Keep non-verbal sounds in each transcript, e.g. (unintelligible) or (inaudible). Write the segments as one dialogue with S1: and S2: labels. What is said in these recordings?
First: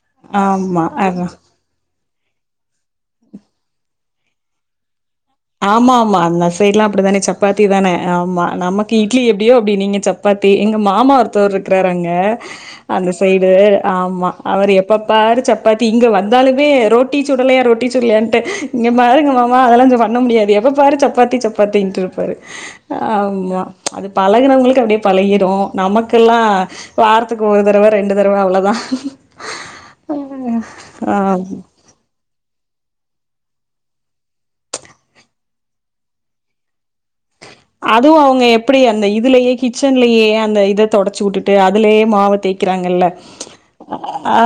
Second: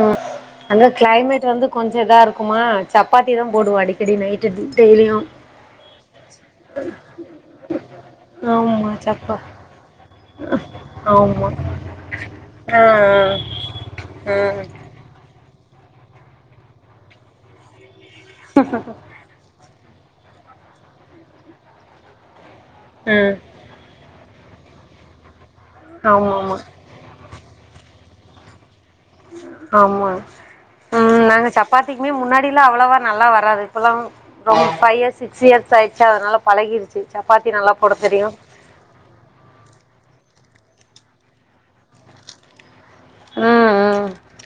S1: ம்
S2: ஆமா
S1: அங்க
S2: அதா
S1: க்ளைமேட் வந்து கொஞ்சோ இதா இருக்குமா சப்பாத்தி தா போடுவோ அடிக்கடி நைட்டு டெய்லியு
S2: ஆமா ஆமா அந்த சைட்லா அப்டித்தானே சப்பாத்தி தான ஆமா நமக்கு இட்லி எப்டியோ அப்டி நீங்க சப் பாத்தி எங்க மாமா
S1: ஆமா
S2: ஒருத்தவர் இருக்றாரு அங்க
S1: ஆ
S2: அந்த சைடு ஆமா
S1: ஆ
S2: அவர் எப்பப்பாரு சப்பாத்தி இங்க வந்தாலுமே ரோட்டி சுடலையா ரொட்டி சுடலையான் கேட் டு இங்க பாருங்க மாமா அதெல்லா‌ இங்க பண்ண முடியாது எப்ப பாரு சப்பாத்தி சப்பாத்தின்ட்டு இருப்பாரு
S1: ம் ம்
S2: ஆமா அது பழகினவங்களுக்கு அப்டியே பழகிரு
S1: ஆமா
S2: நமக்கெல்லா
S1: ஆமா
S2: வாரதுக்கு ஒரு தடவ ரெண்டு தடவ அவ்ள தா
S1: ஆமா ம்
S2: ஆ
S1: நாங்க சப்பாத் திக்மே முன்னாடிலா அவ்ளவா நல்லா வராது இப்பெலாம் ரொம் பை இயர்ஸ் சிக்ஸ் இயர்ஸ் ஆய்சா அதால பழகிர்ச்சி
S2: அதுவு அவங்க எப்டி அந்த இதுலயே கிச்சன்லயே அந்த இது தொடச்சு உட்டுட்டு அதுலேயே மாவ தேக் க்கிறாகல்ல
S1: ம் ம்
S2: ஆ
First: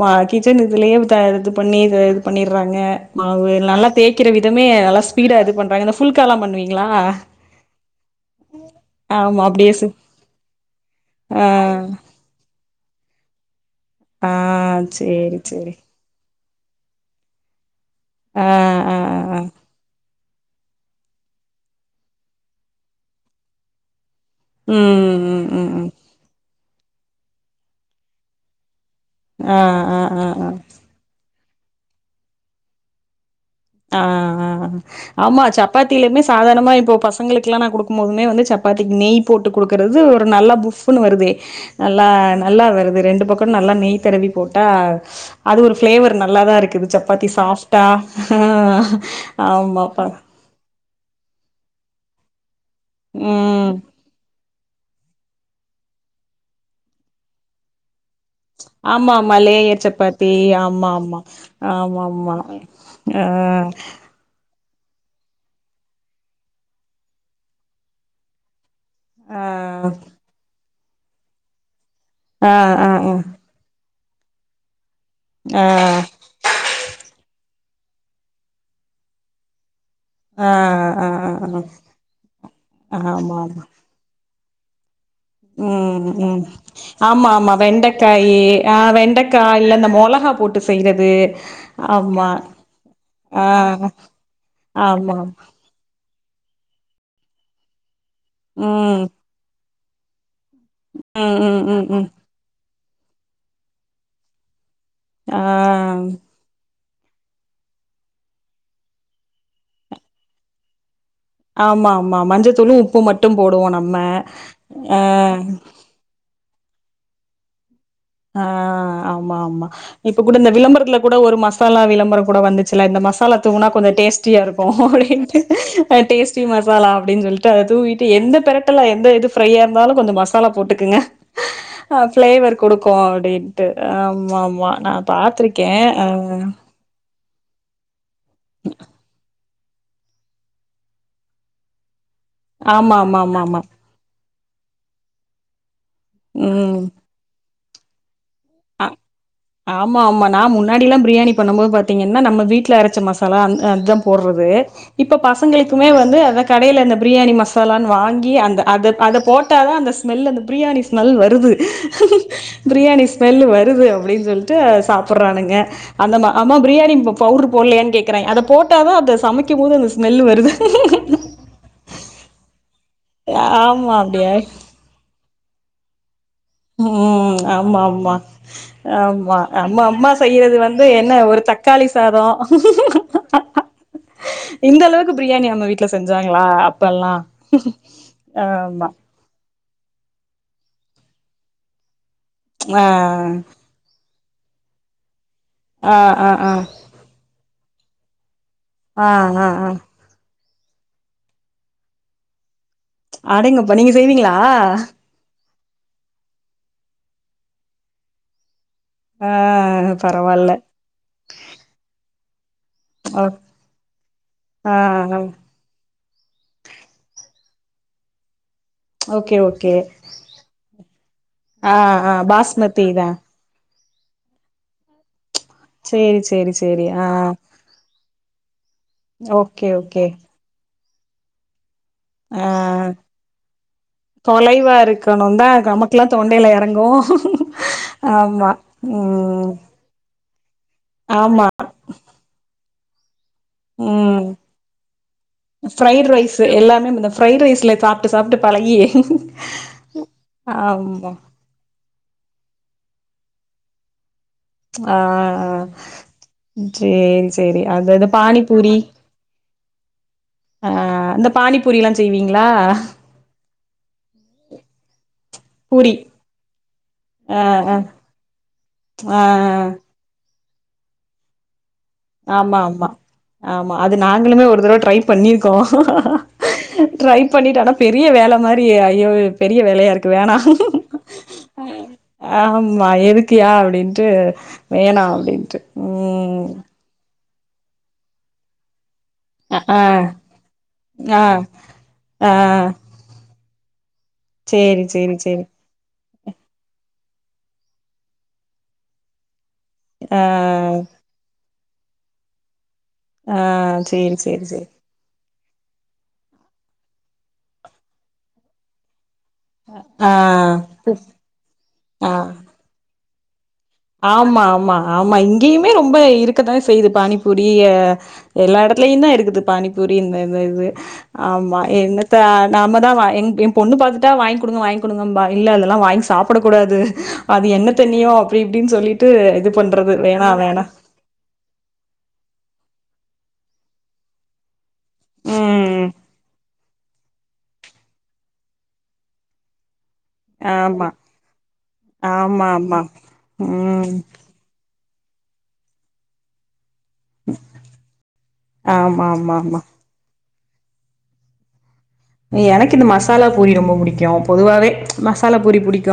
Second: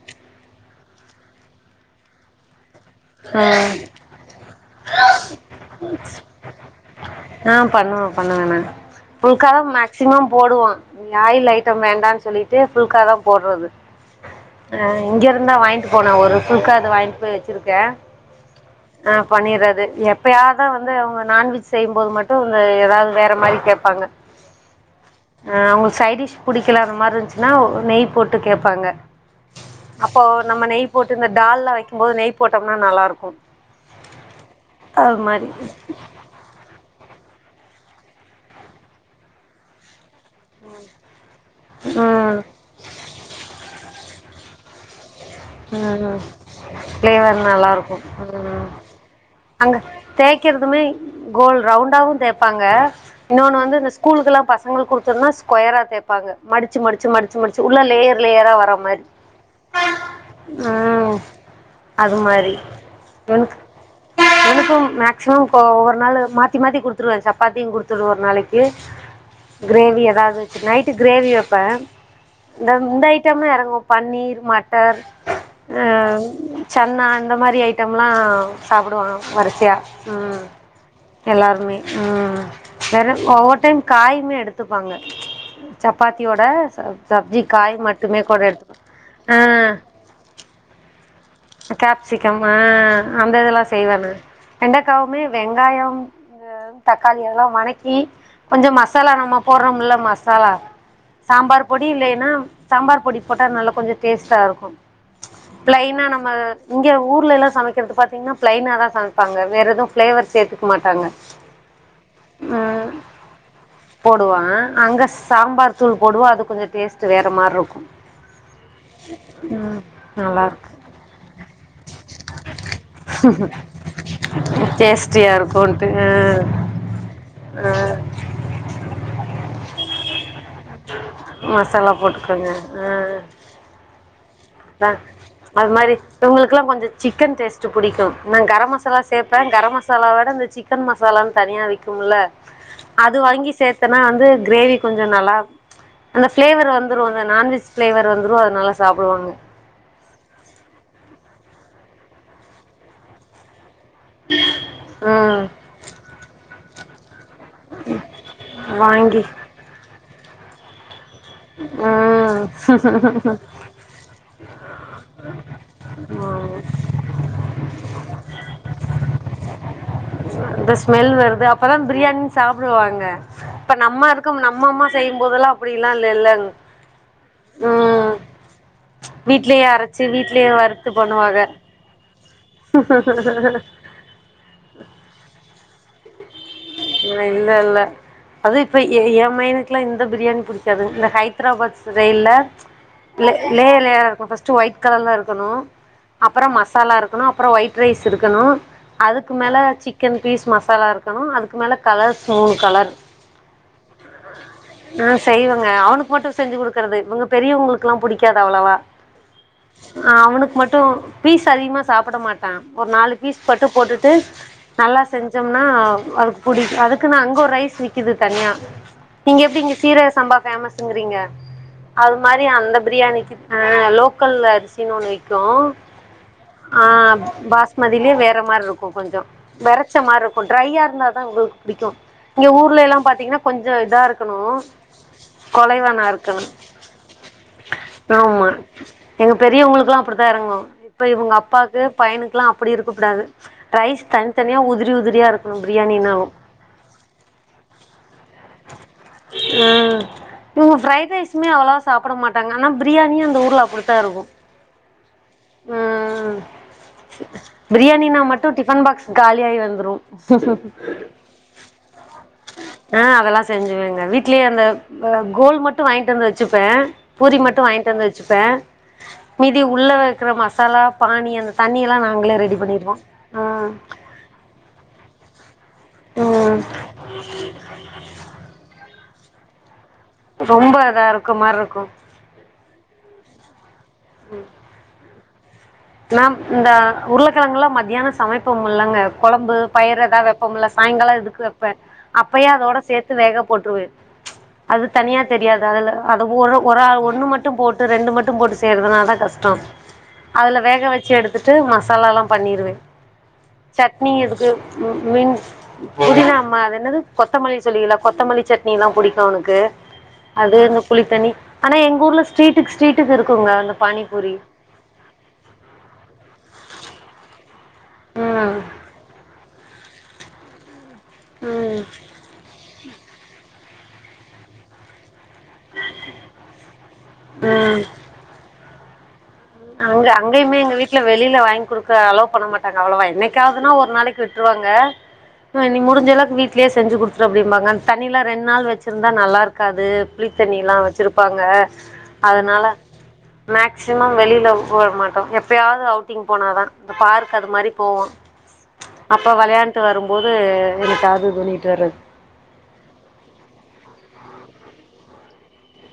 S2: மா கிச்சன் இதுலயே த இது பண்ணி இது பண்ணிற்றாங்க மாவு
S1: ம்
S2: நல்லா தேக் க்கிற விதமே நல்லா ஸ்பீட இது பண்ணறாங்க இந்த ஃபுல் காலா பண்ணுவீங்களா
S1: ஆ பண்ணுவம் பண்ண வேனா
S2: ஆமா
S1: புல்கா தா
S2: அப்டியே சு
S1: மேக்சிமம் போடுவே
S2: ஆ
S1: ஆயில் ஐட்டம் வேண்டான் சொல்லி இதே ஃபுல் கா தா போற்றது
S2: ஆ
S1: ஆ இங்க
S2: சேரி
S1: இருந்தா
S2: சேரி
S1: வாங்கிட் போன ஒரு ஃபுல்கா இது வாங்ட் போய் வச்சிருக்கே ஆ பண்ணிற்றது எப்பயா ன்னா வந்து அவங்க நான்வெஜ் செய்யும்போது மட்டு இவங்க இறால் ஏதாவது வேற மாரி கேப்பாங்க
S2: ம் ம்
S1: ஆ
S2: ம் ம்
S1: அவுங்களுக் சைடிஷ் புடிக்கலா அந்த மார்ரு இருந்துச்சுன்னா நெய் போட்டு கேப்பாங்க
S2: ஆ ஆ
S1: அப்போ
S2: ஆ ஆ
S1: நம்ம நெய் போட்டு இந்த டால்ல்லா வெக்கும்போது நெய் போட்டம்னா நல்லா இருக்கு
S2: ஆ ஆ ஆமா சப்பாத்திலுமே சாதாரணமா இப்போ பசங்களுக்கெல்லா நா குடுக்கும் போதுமே வந்து சப்பாத்திக் நெய் போட்டு குடுக்கறது ஒரு நல்ல ஃபுப்ஃபுன்னு வருதே நல்லா
S1: ம்
S2: நல்லா வருது ரெண்டு பக்கோ நல்லா நெய் தடவி போட்டா அது ஒரு ஃப்ளேவர்
S1: ம்
S2: நல்லா தா இருக்குது சப்பாத்தி
S1: ஃப்ளேவர்
S2: சாஃப்ட்டா
S1: நல்லாருக்கு
S2: ஆ ஆமா பா
S1: தேக்கிற்துமே கோல் ரவுண்டாவு தேப்பாங்க இன்னொன்னு
S2: ம்
S1: வந்து இந்த சி ஸ்கூலுக்குல்லா பசங்கள்க் கொடுக்கிறதுனா ஸ்கொயரா தேப்பாங்க மடிச்சி மடிச்சி மடிச்சி மடிச்சி உள்ள லேயர் லேயரா வர மாரி
S2: ஆமா ஆமா லேயர் சப்பாத் சே ஆமா
S1: ம்
S2: ஆமா ஆமா ஆமா ஆ
S1: உனக்கும் மேக்சிமம் ப்போ ஒர் நாளு மாத்தி மாத்தி குடுத்துருவே சப்பாத்தியு குடுத்துரு ஒரு நாளைக் கு கிரேவி எதாவ்து வச்சு நைட்டு கிரேவி வெப்பே
S2: ஆ
S1: இந்த
S2: ஆ ஆ
S1: இந்த
S2: ஆ
S1: ஐட்டம்னா எறங்கு பன்னீர் மட்டர்
S2: ஆ
S1: அ சன்னா அந்த மாரி ஐட்டம்லா சாப்புடுவாங்க வருசையா ம்
S2: ஆ ஆ ஆ ஆ
S1: எல்லாருமே ம்
S2: ஆ
S1: வேற
S2: ஆமா ஆமா
S1: ஒவ்வொர் டைம் காயுமே எடுத் த்துப்பாங்க
S2: ம் ம்
S1: சப்பாத்தியோட சப்
S2: ஆமா
S1: சப்ஜி
S2: ஆமா
S1: காய் மட்டுமே
S2: வெண்டைக்காயி
S1: கூட
S2: ஆ
S1: எடுத் ஆ
S2: வெண்டைக்கா இல்ல இந்த மொளகா போட்டு செய்றது ஆமா
S1: கேப்சிகம் ஆ அந்த
S2: ஆ
S1: இதெல்லா செய்வாம
S2: ஆமா
S1: வெண்டகாவுமே வெங்காயம் ஆ தக்காளி அதெல்லாம் வனக்கி கொஞ்சம்
S2: ம்
S1: மசாலா நம்ம போற்றோம்ல மசாலா
S2: ம் ம்
S1: சாம்பார்
S2: ம்
S1: பொடி
S2: ம்
S1: இல்லேன்னா சாம்பார் பொடி போட்டா நல்லா கொஞ்ச டேஸ்ட்டா இருக்கு
S2: ஆ
S1: பிளைன்னா நம்ம இங்க ஊர்ல எல்லா சமைக்கிறது பாத்தீங்ன்னா பிளைனா தா சமைப்பாங்க வேற எதுவு பிளேவர் சேத்துக்க மாட்டாங்க
S2: ஆமா ஆமா மஞ்சத்தூளு
S1: ம்
S2: உப்பு மட்டும் போடுவோ நம்ம
S1: போடுவான்
S2: ஆ
S1: அங்க சாம்பார் தூள் போடுவோ அது கொஞ்ச டேஸ்ட்டு வேற மார்ருக்கு
S2: ஆ ஆமா ஆமா இப்ப கூட
S1: நல்லா
S2: இந்த
S1: இருக்கு
S2: விளம்பரத்துல கூட ஒரு மசாலா விளம்பரம் கூட வந்துச்சுல இந்த மசாலா தூவுனா கொஞ்ச டேஸ் டியா இருக்கு
S1: டேஸ்ட்டியா இருக்குன்ட்டு
S2: அப்டின் டேஸ்டி மசாலா அப்டின் சொல்லிட்டு அத
S1: ஆ
S2: தூவிட்டு
S1: ஆ
S2: எந்த பெரட் ட்டல எந்த இது ஃப்ரையா இருந்தாலு கொஞ்ச மசாலா போட்டுக்கங்க
S1: மசாலா போட்டுக்கோங்க
S2: ஃப்ளேவர் கொடுக்கு அப்டி டின்ட்டு ஆமா ஆமா
S1: ம
S2: நா பாத்திருக்கே
S1: அது மாரி
S2: ஆ
S1: இவங்களுக்கெல்லலா கொஞ்ச சிக்கன் டேஸ்ட் புடிக்கு நா கரம் மசாலா சேப் கரம் மசாலா விட இந்த சிக்கன் மசாலான் தனியா விக்கும்ல
S2: ஆமா
S1: அது
S2: ஆமா ஆமா
S1: வாங்கி
S2: ஆமா
S1: சேத் த்தனா வந்து கிரேவி கொஞ்ச நல்லா அந்த ஃபிளேவர்
S2: ம்
S1: வந்துரு அந்த நான்வெஜ் ஃபிளேவர் வந்துரு நல்லா
S2: ஆ
S1: சாப்டுவாங்க
S2: ஆமா ஆமா நா முன்னாடி எல்லா பிரியாணி பண்ணும் போது பாத்தீங்கன்னா நம்ம வீட்ல அரச்ச மசாலா அந் அதா போடுறது இப்ப
S1: ம்
S2: பசங்களுக்குமே வந்து அத கடையில அந்த பிரியாணி மசா சாலான் வாங்கி அந்த அத அத
S1: வாங்கி
S2: போட்ட தா அந்த ஸ்மெல் அந்த பிரியாணி ஸ்மெல் வ ருது பிரியாணி
S1: ம்
S2: ஸ்மெல் வருது அப்டின் சொல்ட்டு சாப்புறானுங்க அந்த மா அம்மா பிரியாணி பவுடர் போடலையான் கேக்குறா அத போட்டாதா அந்த சமைக்கும் போது அந்த ஸ்மெல் வருது
S1: து அப்பதா பிரியாணின் சாப்பிடுவாங்க இப்ப
S2: ஆமா
S1: நம்ம
S2: அப்டியா
S1: இருக்கும் நம்ம அம்மா செய்யும் போதெல்லா அப்படில்லா இல்ல இல்லங்
S2: ம் ஆமா ஆமா ஆமா
S1: வீட்லயே
S2: நம்ம
S1: அரச்சு
S2: அம்மா
S1: வீட்லயே
S2: செய்யறது வந்து
S1: வறுத்து
S2: என்ன
S1: பண்ணுவாங்க
S2: ஒரு தக் காளி சாதோ இந்த அளவுக்கு பிரியாணி நம்ம வீட்ல செஞ்சாங்களா அப்பல்லா
S1: இல்ல இல்ல அது இப்ப
S2: ஆமா
S1: ஏ ஏமயனுக் எனக்குலா இந்த பிரியாணி புடிக்காது இந்த ஹைதராபாத் ஸ்ரயில
S2: ஆ
S1: லே லேயரா இருக்கு ஃபஸ் ஒயிட் கலர்ல இருக்கணு
S2: ஆ ஆ
S1: அப்பற
S2: ஆ
S1: மசாலா இருக்கணு அப்பற ஒயிட் ரைஸ் இருக்கணு
S2: ஆ
S1: அதுக்கு
S2: ஆ
S1: மேல
S2: ஆ
S1: சிக்கன் பீஸ் மசாலா இருக்கணு அதுக்கு மேல கலர்ஸ் மூணு கலர்
S2: அடேங்கப்பா நீங்க செய்வீங்களா
S1: ஆ செய்வங்க அவனுக்கு மட்டு செஞ்சு குடுக்குறது இவங்க பெரியவங்களுக்கு எல்லா புடிக்காது அவ்ளவா
S2: ஆ
S1: ஆ
S2: பரவால்ல
S1: அவனுக்கு மட்டு பீஸ் அதிகமா சாப்ட மாட் டா ஒரு நாலு
S2: ஓ
S1: பீஸ் மட்டு போட்டுட்டு
S2: ஆ
S1: நல்லா
S2: ஆ
S1: செஞ்சம்னா அதுக்கு புடி அதுக்குன்னா அங்க ஒரு ரைஸ் விக்குது தனியா
S2: ஓகே
S1: நீங்க எப்டி
S2: ஓகே
S1: இங்க சீரக ச சம்பா ஃபேமஸ்ங்கீரிங்க
S2: ஆ ஆ
S1: அது மாதிரி அந்த
S2: பாஸ்மதி தா
S1: பிரியாணிக்கு அ லோக்கல் அரிசின் ஒண்ணு விக்கு
S2: சேரி சேரி
S1: அ
S2: சேரி ஆ
S1: பாஸ் மதியிலயே வேற மாரி இருக்கு கொஞ்சோ
S2: ஓகே
S1: வெரச்ச
S2: ஓகே
S1: மாரி இருக்கு ட்ரையா இருந்தா தா இவங்களுக்கு புடிக்கு
S2: ஆ
S1: இங்க ஊர்ல எல்லா பாத்தீங்கன்னா கொஞ்ச இதா இருக்கணு
S2: தொலைவா இருக்கணு தா
S1: கொலைவனா
S2: நமக்குல்லா
S1: இருக்கணு
S2: தொண்டையில எறங்கு
S1: ஆமா எங்க பெரியவங்களுக்குல்லா அப்டிதா எறங்கு இப்ப இவங்க
S2: ஆமா
S1: அப்பாக்கு பையனுக்குல்லா அப்டி இருக்கக்கூடாது ரைஸ்
S2: ம்
S1: தனித்தனியா உதிரி உதிரியா இருக்கணு
S2: ஃப்ரைட்
S1: பிரியாணினாலு
S2: ரைஸு எல்லாமே இந்த ஃப்ரைட் ரைஸில சாப்ட்டு சாப்ட்டு பழகி
S1: அ இவங்க
S2: ஆமா
S1: ஃப்ரைட் ரைஸ் மே அவ்வளவா சாப்ட மாட்டாங்க ஆனா பிரியாணியு அந்த ஊர்ல அப்டிதா இருக்கு
S2: ஆ
S1: ம்
S2: சேரி சேரி அதாது
S1: பிரியாணினா மட்டு
S2: பானிபூரி
S1: டிஃபன் பாக்ஸ் காலியாயி வந்துறு
S2: அ இந்த பானிபூரி எல்லா செய்வீங்களா
S1: அதல்லா செஞ்சுவங்க வீட்லயே அந்த கோல் மட்டு
S2: பூரி
S1: வாங்கிட்டு வந்து வச்சுப்ப பூரி
S2: ஆ
S1: மட்டு
S2: ஆ
S1: வாங்கிட்டு வந்து வச் ச்சுப்ப
S2: ஆ
S1: மீதி உள்ள வைக்கிற மசாலா பானி அந்த தண்ணி எல்லா நா நாங்களே ரெடி
S2: ஆமா ஆமா
S1: பண்ணிருவோ அ
S2: ஆமா அது நாங்களுமே ஒரு தடவ ட்ரை பண்ணிருக்கோ
S1: ம்
S2: ட்ரை பண்ணிட்ட ஆனா பெரிய வேல மாரி ஐயோ பெரிய வேல மயா இருக்கு க்கு வேணா
S1: ரொம்ப இதா இருக்க மாரி இருக்கு
S2: ஆமா எதுக்கு ஏ அப்டின்ட்டு வேணா அப்டின்ட்டு
S1: மேம்
S2: ம்
S1: இந்த உருளக்கிழங்கலா மத்தியானோ சமைப்போம் இல்லங்க குழம்பு
S2: அ ஆ
S1: பயிரு ஏதா வப்போம்ல்ல சாய்ங்காலம்
S2: ஆ
S1: எதுக்கு வப்ப
S2: ஆ
S1: அப்பயே அதோட சேர்த்து த்து வேக போட்ருவ
S2: சேரி
S1: அது
S2: சேரி
S1: தனியா
S2: சேரி
S1: தெரியாது அதுல அது ஒரு ஒறால் ஒண்ணு மட்டு போட்டு ரெண்டு மட்டு போட்டு செய்யறதுனால கஷ்டோ
S2: அ
S1: வேக வச்சி எடுத்துட்டு மசாலாலா பண்ணிருவ
S2: ஆ
S1: சட்னி
S2: சேரி சேரி
S1: எதுக்கு
S2: சேரி
S1: மீன் புதினா அம்மா அது என்னது கொத்தமல்லி சொல்லுவேல்ல கொத்தமல்லி சட்னில்லா புடிக் அவனுக்கு
S2: ஆ
S1: அது இந்த புளித்தண்ணி ஆனா எங்க
S2: ஆ
S1: ஊர்ல ஸ்டீட்டுக்கு ஸ்டீட்டுக்கு இருக்குங்க பானிபூரி
S2: ஆமா ஆமா ஆமா இங்கேயுமே ரொம்ப இருக்கத்தா செய்யுது பானிபூரி
S1: ம்
S2: எல்லா எடத் க்ளையுதா இருக்குது பானிபூரி இந்த இந்த இது ஆமா
S1: ம்
S2: என்னத்த நாம தா எம் எம் பொண்ணு பாத்துட்டா வாங் குடுங்க வாங் குடுங்கம்பா இல்ல அதெல்லா வாங் சாப்புடக் கூடாது அது என்ன
S1: ம்
S2: தண்ணியோ அப்டி இப்டின் சொல்லிட்டு இது பண்றது வேணா வேணா
S1: வீடல வெளியில வாங்கி குடுக்க அலோ பண்ண மாட்டாங்க அவ்ளவா என்னைக்காவுதுனா ஒரு நாளைக் விட்ருவாங்க நீ
S2: ம்
S1: முடுஞ்சலவுக் வீட் வீட்லயே செஞ்சி குடுத்துரு அப்டிம்பாங்க அந்த தண்ணி லா ரெண் நாள் வச்சிருந்தா நல்லாருக்காது புளி தண்ணில்லா
S2: ஆமா
S1: வச்சிருப்பாங்க
S2: ஆமா
S1: அதனால
S2: ஆமா ம்
S1: மேக்ஸிமம் வெளிய இல்ல வரமாட்டோ எப்யாது அவுட்டிங் போனாதா இந்த பார்க் அது மாரி போவோ
S2: ஆமா
S1: அப்ப
S2: ஆமா ஆமா
S1: வளையாண் ண்டு வரும்போது எனன டார்ஜர் பன்னிட்டு வர்ரது
S2: எனக்கு இந்த மசாலா பூரி ரொம்ப புடிக்கு பொதுவாவே மசாலா பூரி புடிக்கு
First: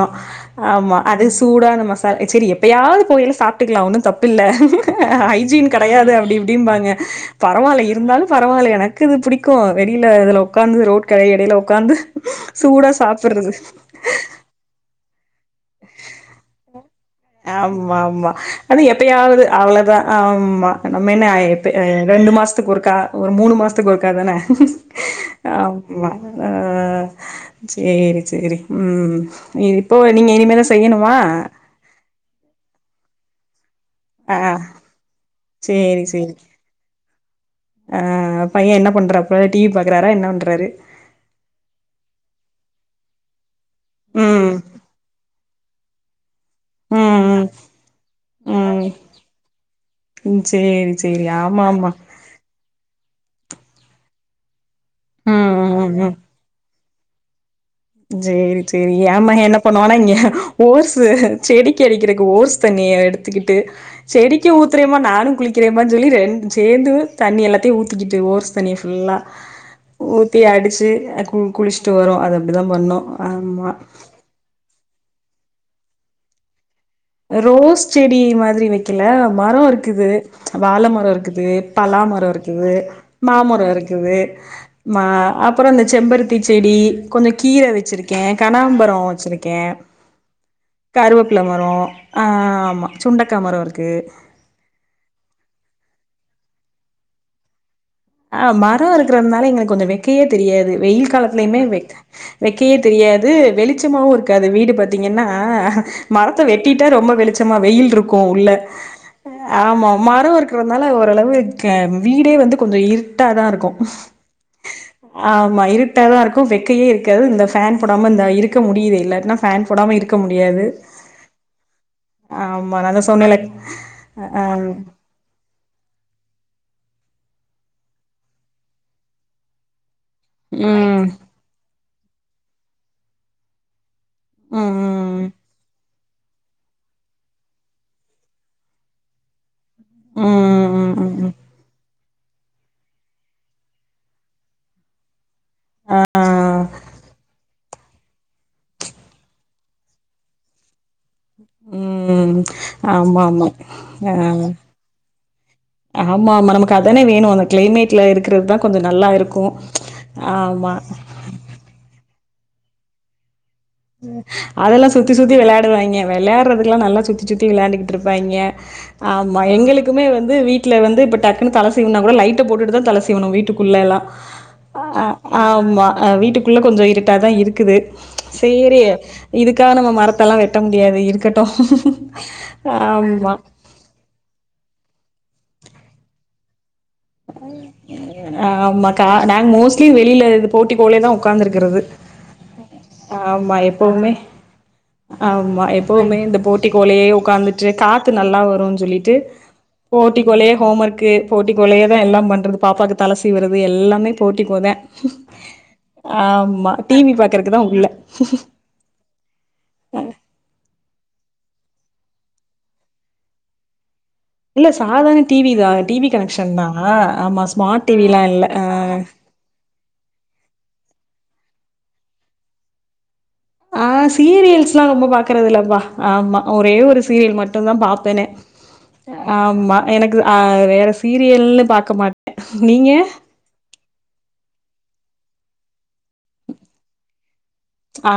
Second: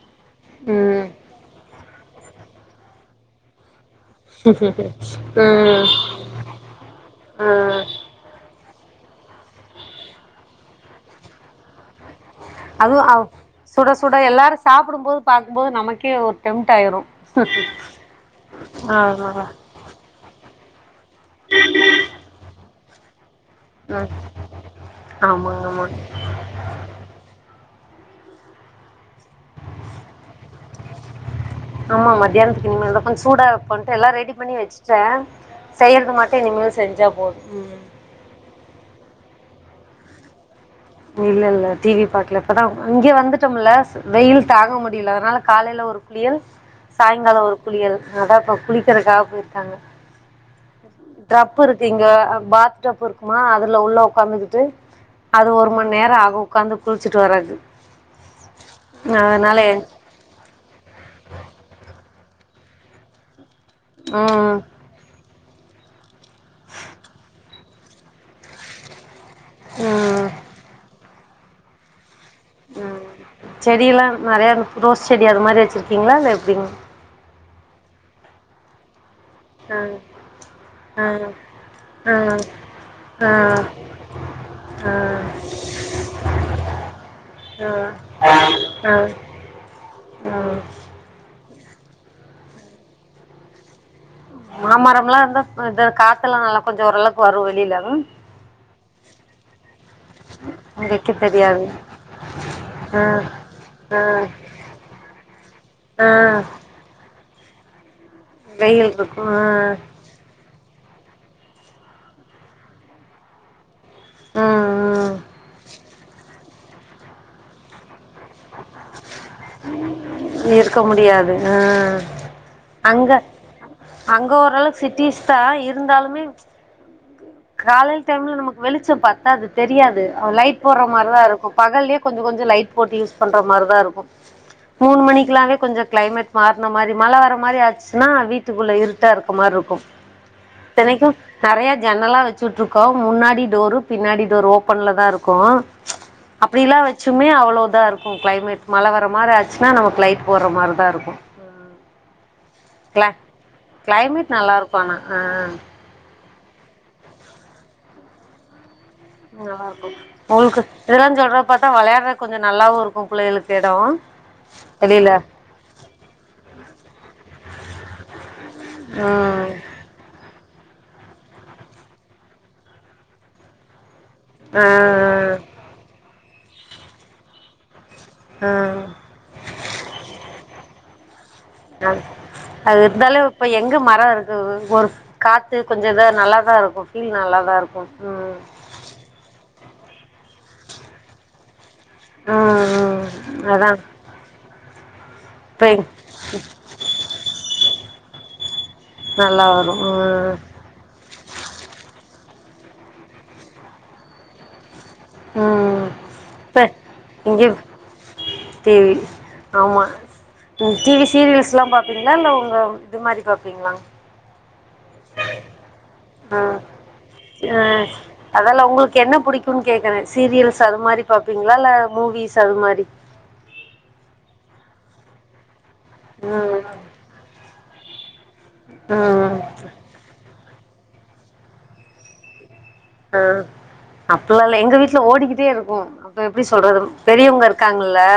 S2: ஆமா
S1: ம்
S2: அது சூடான மசால சேரி எப்பயாது போவயலா சாப்புட்டுக்கலா ஒண்ணு தப்பு இல்ல ஹைஜின்
S1: ம்
S2: கடையாது அப்டி இப்டிம்பாங்க
S1: ம்
S2: பரவாயில்ல இருந்தாலு பரவாயில்ல எனக்கு இது புடிக்கு வெளியில இதுல உக்காந்து ரோட் கடை யிடையில உக்காந்து சூடா
S1: அதுவு அப்
S2: சாப்புட்றது.
S1: சுட சுட எல்லாரு சாப்புடும்போது பாக்கும்போது நமக்கே ஒரு டெம்ட் ஆயிரு
S2: ஆமா ஆமா ஆனா எப்பயாது அவ்ளதா ஆமா நம்ம என்ன எப்ப ரெண்டு மாசத்துக் ஒருக்கா ஒரு மூணு மாசத் துக்கு ஒருக்கா
S1: ம்
S2: தான
S1: ஆமாங்க
S2: ஆம்மா அ சேரி சேரி ம் நீ இப்போ நீங்க இனிமே தா செய்யணுமா
S1: ஆமா மதியனத்துக்கு இனிமேல் தா கொஞ்ச சூடா பண்ட்டு எல்லா ரெடி
S2: ஆ
S1: பண்ணி வச்சிட்ட செய்றது மட்டு இனிமேல் செஞ்சா போதும் ம்
S2: அ பைய என்ன பண்ணறாப்ல டிவி பாக்றாரா என்ன பண்றாரு
S1: இல்லல்ல டிவி பாக்கல இப்பதா இங்க வந்துட்டோம்ல்ல
S2: ம்.
S1: வெயில் தாங்க முடில அதனால காலையில ஒரு குளியல் சாயங்காலம்
S2: ம்,
S1: ஒரு குளியல் அதா
S2: ம்,
S1: இப்ப குளிக்கறகாக போயிருக்காங்க
S2: ம் சே
S1: டப்பு இருக்கு இங்க பாத் டப்பு இருக்குமா அதுல உள்ள உக்காந்துகிட்டு
S2: ம்,
S1: அது ஒரு மண்
S2: ம், ம்.
S1: நேரோ ஆகு உக்காந்து குள்ச்சிட்டு வர்ரது
S2: சேரி சேரி ஏ மக என்ன பண்ணுவானா இங்க ஓர்ஸ்சு செடிக்கு அடிக்கிறக்கு ஓர்ஸ் தண்ணிய எடுத்துக்கிட்டு செடிக்கி
S1: ம்
S2: ஊத் பிரேம்மா நானு குளிக்கறேமா சொல்லி ரெண்டு சேந்து தண்ணிய எல்லாத்தையு ஊத்திக்கிட்டு ஓர்ஸ் தண்ணிய ஃபுல்லா
S1: ம்
S2: ஊத்தி அடிச்சி குளிச்சிட்டு வரு அது அப்டிதா பண்ணு ஆமா
S1: நறையா ரோஸ் செடி அது மாரி வச்சிருக்கீங்ளா இல்ல எப்டிங்க
S2: ரோஸ் செடி மாதிரி வை க்கில மரோ
S1: ஆ
S2: இருக்குது வாழ
S1: ஆ
S2: மரோ இருக்குது பலா
S1: ஆ
S2: மரோ இருக்குது
S1: ஆ
S2: மாமரோ இருக்குது
S1: ஆ
S2: ம அப்றோ அந்த செம்பருத்தி செடி கொஞ்சோ கீர வச்சிருக் கே கனகாம்பரோ வச்சுருக்கே
S1: அ
S2: கருவப்ல மரோ ஆமா சுண்டக்கா மரோ இருக்கு
S1: மாமரம்ல்லா இருந்தா இது காத்தெல்லா நல்லா கொஞ்சோ ஓரளவுக்கு வரு வெளில ம்
S2: அ மரோ இருக்றதுனால எங்களுக்கு கொஞ்சோ வெக்கயே தெரியாது வெயில்
S1: வைக்க
S2: காலத்துலயுமே
S1: தெரியாது
S2: வெக் வெக்கயே
S1: ஆ
S2: தெரியாது
S1: ஆ
S2: வெளிச்சமாவு இருக்காது வீடு பாத்தீங்கன்னா
S1: ஆ
S2: மரத்த வெட்டிட் வெட்ட ரொம்ப வெளிச்சமா வெயில்ருக்கு உள்ள
S1: வெயில் இருக்கு ஆ
S2: ஆமா மரோ இருக்றதுனால ஓரளவு க வீடே வந்து கொஞ்சோ இருட் டாதாருக்கு
S1: ம் ம்
S2: ஆமா இருட்டாதாருக்கு வெக்கயே இருக்காது இந்த ஃபேன் போடாம இந்த இருக்க முடியுதே இல்லாட்ன்னா ஃபேன் போடாம இருக்க முடியா
S1: இருக்க முடியாது அ
S2: ஆமா நா தா சொன்னேல்ல ஆ
S1: த்தா இருந்தாலுமே காலைல டைம்ல நமக்கு வெளிச்சோ பட் அத அது தெரியாது லைட் போடுற
S2: ம்
S1: மாதிரிதான் இருக்கும் பகல்லயே கொஞ்சம் கொஞ்சம் லைட் போட்டு யூஸ் பண்ற மாதிரிதான் இருக்கும்
S2: ம்
S1: மூணு
S2: ம்
S1: மணிக்லாவே கொஞ்சோ கிளைமேட் மாறுன மாரி மழ வர மாரி ஆச்சுன்னா வீட்டுக்குள்ளே இருட்டா இருக்கமார்ருக்கு
S2: ம் ம்
S1: இத்தனைக்கு
S2: ம்
S1: நறைய ஜன்னலா வச்சுட்டுருக்கோ முன்னாடி டோரு பின்னாடி டோர் ஓப்பன்ல தா இருக் கு
S2: ஆ
S1: அப்டிலா வச்சுமே அவ்ளோதாருக் கு கிளைமேட் மழ வர மாரி ஆச்சுன்னா நமக்கு லைட் போட்ற மாரி தா இருக்கு
S2: ம்
S1: கிளா
S2: ஆமாம்மா ஆ
S1: கிளைமேட் நல்லாருக்கும் ஆனா ஆ
S2: ஆமா நமக்கு அதானே வேணு அந்த கிளைமேட்ல இருக்றது தா கொஞ்சோ நல்லா இருக்
S1: ஒங்ளுக்கு இதெல்லா சொல்றத பாத்தா வெளையாடுறதுக் கொஞ்சோ நல்லாவு இருக்கு பிள்ளைகளுக்
S2: அதெல்லா சுத்தி சுத்தி வெளையாடுவாங்கே வெளையாடுறதுக்ல்லா நல்லா சுத்தி சுத்தி விளையாண்டுகிட்ருப்பாங்கே ஆமா
S1: ம்
S2: எங்ளுக் குமே வந்து வீட்ல வந்து இப்ப டக்குன்னு தல சீவுன்னா கூட லைட்ட போட்டுட்டு தா தல சீவனு வீட்டுக்குள்ளல்லா
S1: ஆ
S2: அ ஆமா அ வீட்டுக்குள்ள கொஞ்சோ இருட்டாதா இருக்குது
S1: ஆ
S2: சேரி இதுக்கா நம்ம மரத்தெல்லா வெட்ட முடியாது இருக்கட்
S1: அ அது இருந்தாலு இப்ப எங்க மரோ இருக் கு ஒரு காத்து கொஞ்சோ இது நல்லாதாருக்கு
S2: ஆமா கா நாங்க மோஸ்ட்லி வெளில இது போர்ட்டிக்கோலே தா ஒக்காந்துருக்றது
S1: ம் ம்
S2: ஆமா
S1: அதா
S2: எப்போமே ஆமா
S1: இப்ப
S2: எப்போமே இந்த போர்ட்டிகோலேயே உக்காந்துட்டு காத்து நல்லா வருன் சொல்லிட்டு
S1: நல்லா வரும் ம்
S2: போர்ட்டிக்கோலே ஹோம்மர்க்கு போர்ட்டிக்கோலயே தா எல்லாம் பண்றது பாப்பாக்கு தல சீவுறது எல்லாமே போர்ட்டிக்கோதே
S1: அ
S2: ஆமா டிவி பாக்குறக்குதா உள்ள
S1: டிவி ஆமா
S2: அ
S1: ம் டிவி சீரியல்ஸ்ல்லா பாப்பீங்ளா இல்ல ஒங்க இது மாரி பாப்பீங்ளா
S2: இல்ல சாதார்ண டிவி தா டிவி
S1: ஆ
S2: கனெக்ஷன் தா ஆமா ஸ்மார்ட் டிவிலா இல்ல அ
S1: டுன் கேக்குறே சீரியல்ஸ் அது மாரி பாப்பீங்ளா இல்ல மூவிஸ் அது மாரி
S2: அ சீரியல்ஸ்ல்லா ரொம்ப பாக்குறது இல்லப்பா ஆமா
S1: ம்
S2: ஒரே ஒரு சீரியல் மட்டுதா பாப்பேனே
S1: ம்
S2: ஆம்மா எனக்கு அ வேற சீரியல்னு பாக்க மாட்டே நீங்க
S1: ஆ அப்பில்லா இல்ல எங்க வீட்ல ஓடிகிட்டே இருக்கு அப்ப எப்டி சொல்றதும் பெரியவுங்க இருக்காங்கில்ல
S2: ஆ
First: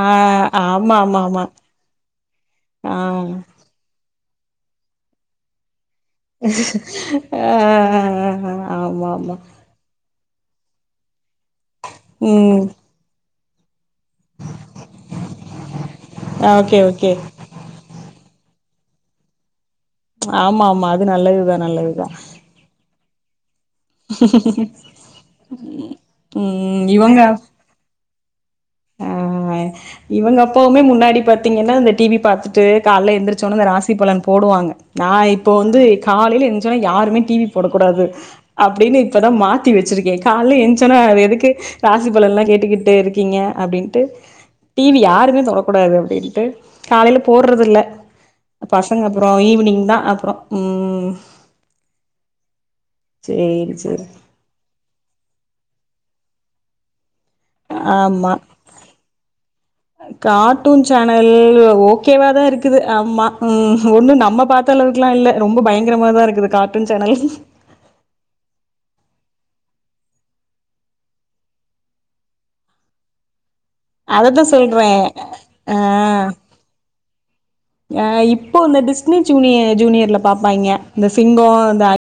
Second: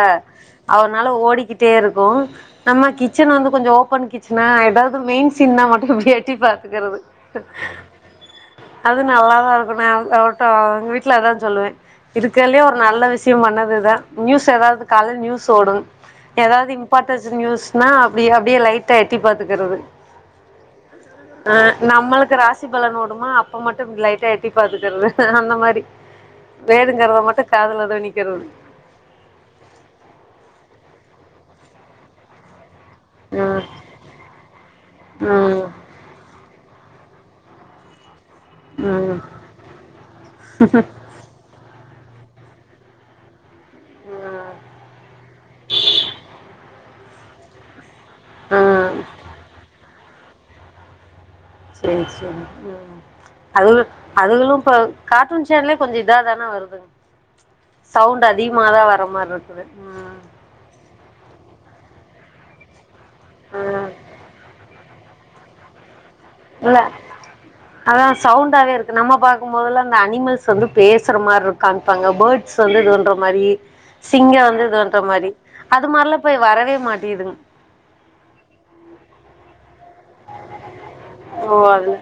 S2: ஆமா
S1: அவர்னால
S2: ஆமா ஆமா
S1: ஓடிகிட்டே இருக்கு நம்ம
S2: ஆ
S1: கிச்சன வந்து கொஞ்சோ ஓப்பன் கிச் சனா எதாவது மெயின் சீன்னா மட்டு (unintelligible) ட்டிப் பாத்துகிறது
S2: ஆ
S1: அது
S2: ஆமா ஆமா
S1: நல்லாதாருக் (unintelligible) வீட்ல அதா சொல்லுவே இருக்கல்லியே
S2: ம்
S1: ஒரு நல்ல விஷ்யம் பண்ணதுதா நியூஸ் எதாவது காலைல் நியூஸ் ஓடு எதாவது
S2: ஓகே ஓகே
S1: இம்பார்ட்டஸ் நியூஸ் னா அப்டி அப்டியே லைட்டா எட்டிப் பாத்துக்கிறது
S2: ஆமா ஆமா அது நல்லதுதா நல்லதுதா
S1: சிப் பலன் ஓடுமா அப்ப மட்டுப் லைட்டா எட்டிப் பாத்துக்கிறது அந்த மாரி
S2: ம்
S1: வேணுங்கிறத
S2: இவங்க
S1: மட்டுக் காதுல துணிக்கிறது
S2: ஆ இவங்க அப்பாவுமே முன்னாடிப் பாத்தீங்கின்னா இந்த டி விப் பாத்துட் டு கால்ல எந்திரச்சோனே
S1: ம்
S2: இந்த ராசிபலன் போடுவாங்க நா இப்போ
S1: ம்
S2: வந்து காலைல எஞ்சோனே யாருமே டி விப் போடக்கூடாது அப்டினு
S1: ம்
S2: இப்பதா மாத்தி வெச்சிருக்கே கால்ல எஞ்சோனே அது எதுக்கு ராசிபலன்லா கேட்டு கிட்டு இருக்கீங்க அப்டின்ட்டு
S1: ம்
S2: டி வி யாருமே தொடக்கூடாது அப்டின்ட்டு காலைலப் போர்றதில்ல
S1: ம்
S2: பசங்க அப்றோ ஈவினிங்தா அப்றோ ம் ம்
S1: சேர் சேரி ம் அதுவுளுப்
S2: சேரி
S1: அதுகுளும் இப்ப கார்டூன் சேன்லே கொஞ்சோ இதாதான வருதுங் சவுண்ட்டு
S2: ஆமா
S1: அதிகமாதா வர மார்ருக்குது ம்
S2: டுன் சேனல் ஓகேவாதா இருக்குது அம்மா ம் ஒன்னு நம்ம பாத்தளவுக்லா இல்ல ரொம்ப பயங்கிரமாதா இருக்குது
S1: இல்ல
S2: கார்ட்டூன் சேனல்
S1: அதா சவுண்டாவேருக்கு நம்ம பாக்கும்போதெல்லா இந்த அனிமல்ஸ் வந்துப் பேசற மார்ருக் காம்ப்பாங்க பேர்ட்ஸ் வந்து இதுவன்ற மாரி சிங்கோ
S2: அததான்
S1: வந்து இது பண்ற
S2: சொல்றேன்
S1: மாரி
S2: ஆ
S1: அது மார்லாம் இப்ப வரவே மாட்டிகிதுங்
S2: அ இப்போ இந்த டிஸ்ட்னி ஜூனி ஜூனியர்லப் பாப்பாய்ங்க இந்த சிங்கோ
S1: ஓ
S2: இந்த
S1: அதுல
S2: அ